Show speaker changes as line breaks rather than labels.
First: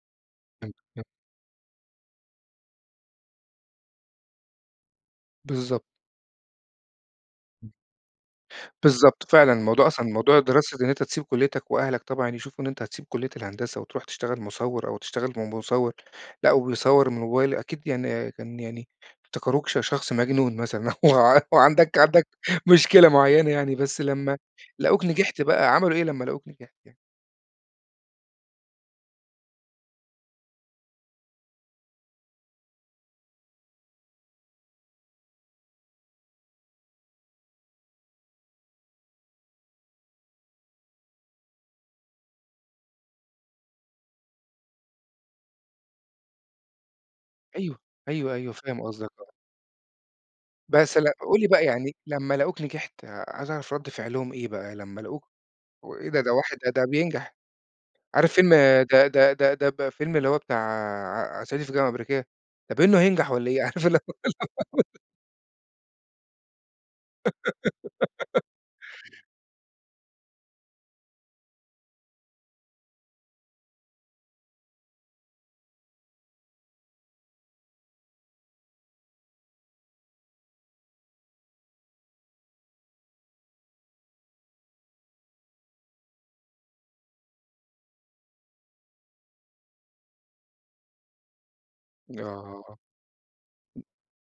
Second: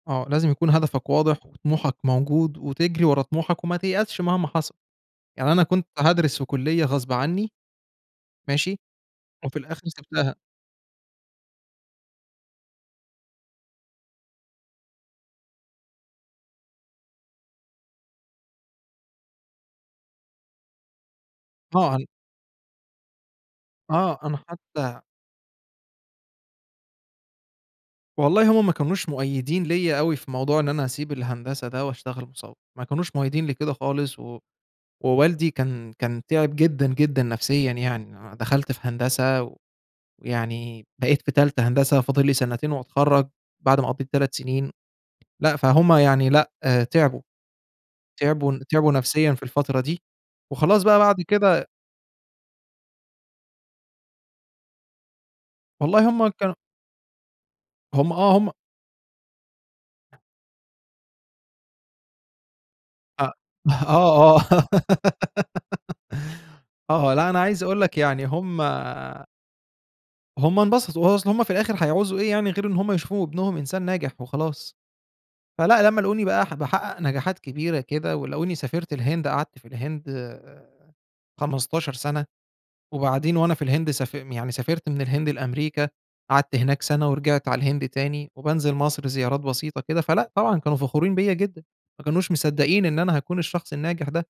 آه، لازم يكُون
[unintelligible]
هدفك واضح، وطموحك موجود، وتجري ورا طموحك وما تيأسش مهما حصَل. يعني أنا
بالضبط.
كنت هادرِس في كلية غصب عني،
إمم.
ماشي،
بالضبط فعلًا،
وفي الآخر
الموضوع أصلًا
سِبتها.
موضوع الدراسة ده إن أنت تسيب كليتك وأهلك طبعًا يشوفوا إن أنت هتسيب كلية الهندسة وترُوح تشتغل مصوّر أو تشتغل م مصوّر، لأ وبيصوّر من الموبايل، أكيد يعني كان يعني، افتكروك ش شخص مجنون مثلًا أو أو
آه
عندك
هن
عندك مشكلة معينة يعني، بس
آه،
لمّا
أنا حتّى
لقوك نجحت بقى، عملوا إيه لمّا لقوك نجحت يعني؟
والله هُم ما كانوش مؤيّدين ليّا أوي في موضوع إن أنا أسيب الهندسة ده وأشتغل مصوّر، ما كانوش مؤيّدين لكده خالص، و ووالدي كان كان تِعب جدًا، جدًا نَفْسيًا يعني، أ دخَلت في هندسة ويعني بقيت في تالتة هندسة، فاضل لي سنتين وأتخرّج، بعد ما قضّيت 3 سنين، لأ، فهُم يعني لأ تعبوا،
أيوه، أيوه،
تعبوا
أيوه،
ن
فاهم
تعبوا
قصدك، آه.
نَفْسيًا في الفترة دي، وخلاص
بس
بقى
ل
بعد
قُل لي بقى
كده
يعني لمّا لقوك نجحت، عايز أعرف رد فعلهم إيه؟ بقى لمّا لقوك
والله
وإيه ده!
هُم
ده
كانوا
واحد ده بينجح،
هُم
عارف
آه،
فيلم
هُم
ده ده ده ده ب الفيلم اللي هو بتاع صعيدي في الجامعة الأمريكية؟ ده باينه هينجح
آه،
والّا إيه، عارف اللي هو
آه، آه، آه، لأ أنا عايز أقول لك يعني هُم هُم انبسطوا، أصل هُم في الآخر هيعوزوا إيه يعني غير إن هُم يشوفوا ابنهم إنسان ناجح وخلاص، فلأ لمّا لقوني بقى ح باحقّق نجاحات كبيرة كده ولقوني سافرت الهند قعدت في الهند آآ 15 سَنة، وبعدين وأنا في الهند ساف يعني سافرت من الهند لأمريكا، قعدت هناك سَنة ورجِعت على الهند تاني، وبانزِل مصر زيارات بسيطة كده، فلأ طبعًا كانوا فخورين بيّا جدًا، ما كانوش
آه.
مصدّقين إن أنا هاكُون الشخص
[unintelligible]
الناجح ده.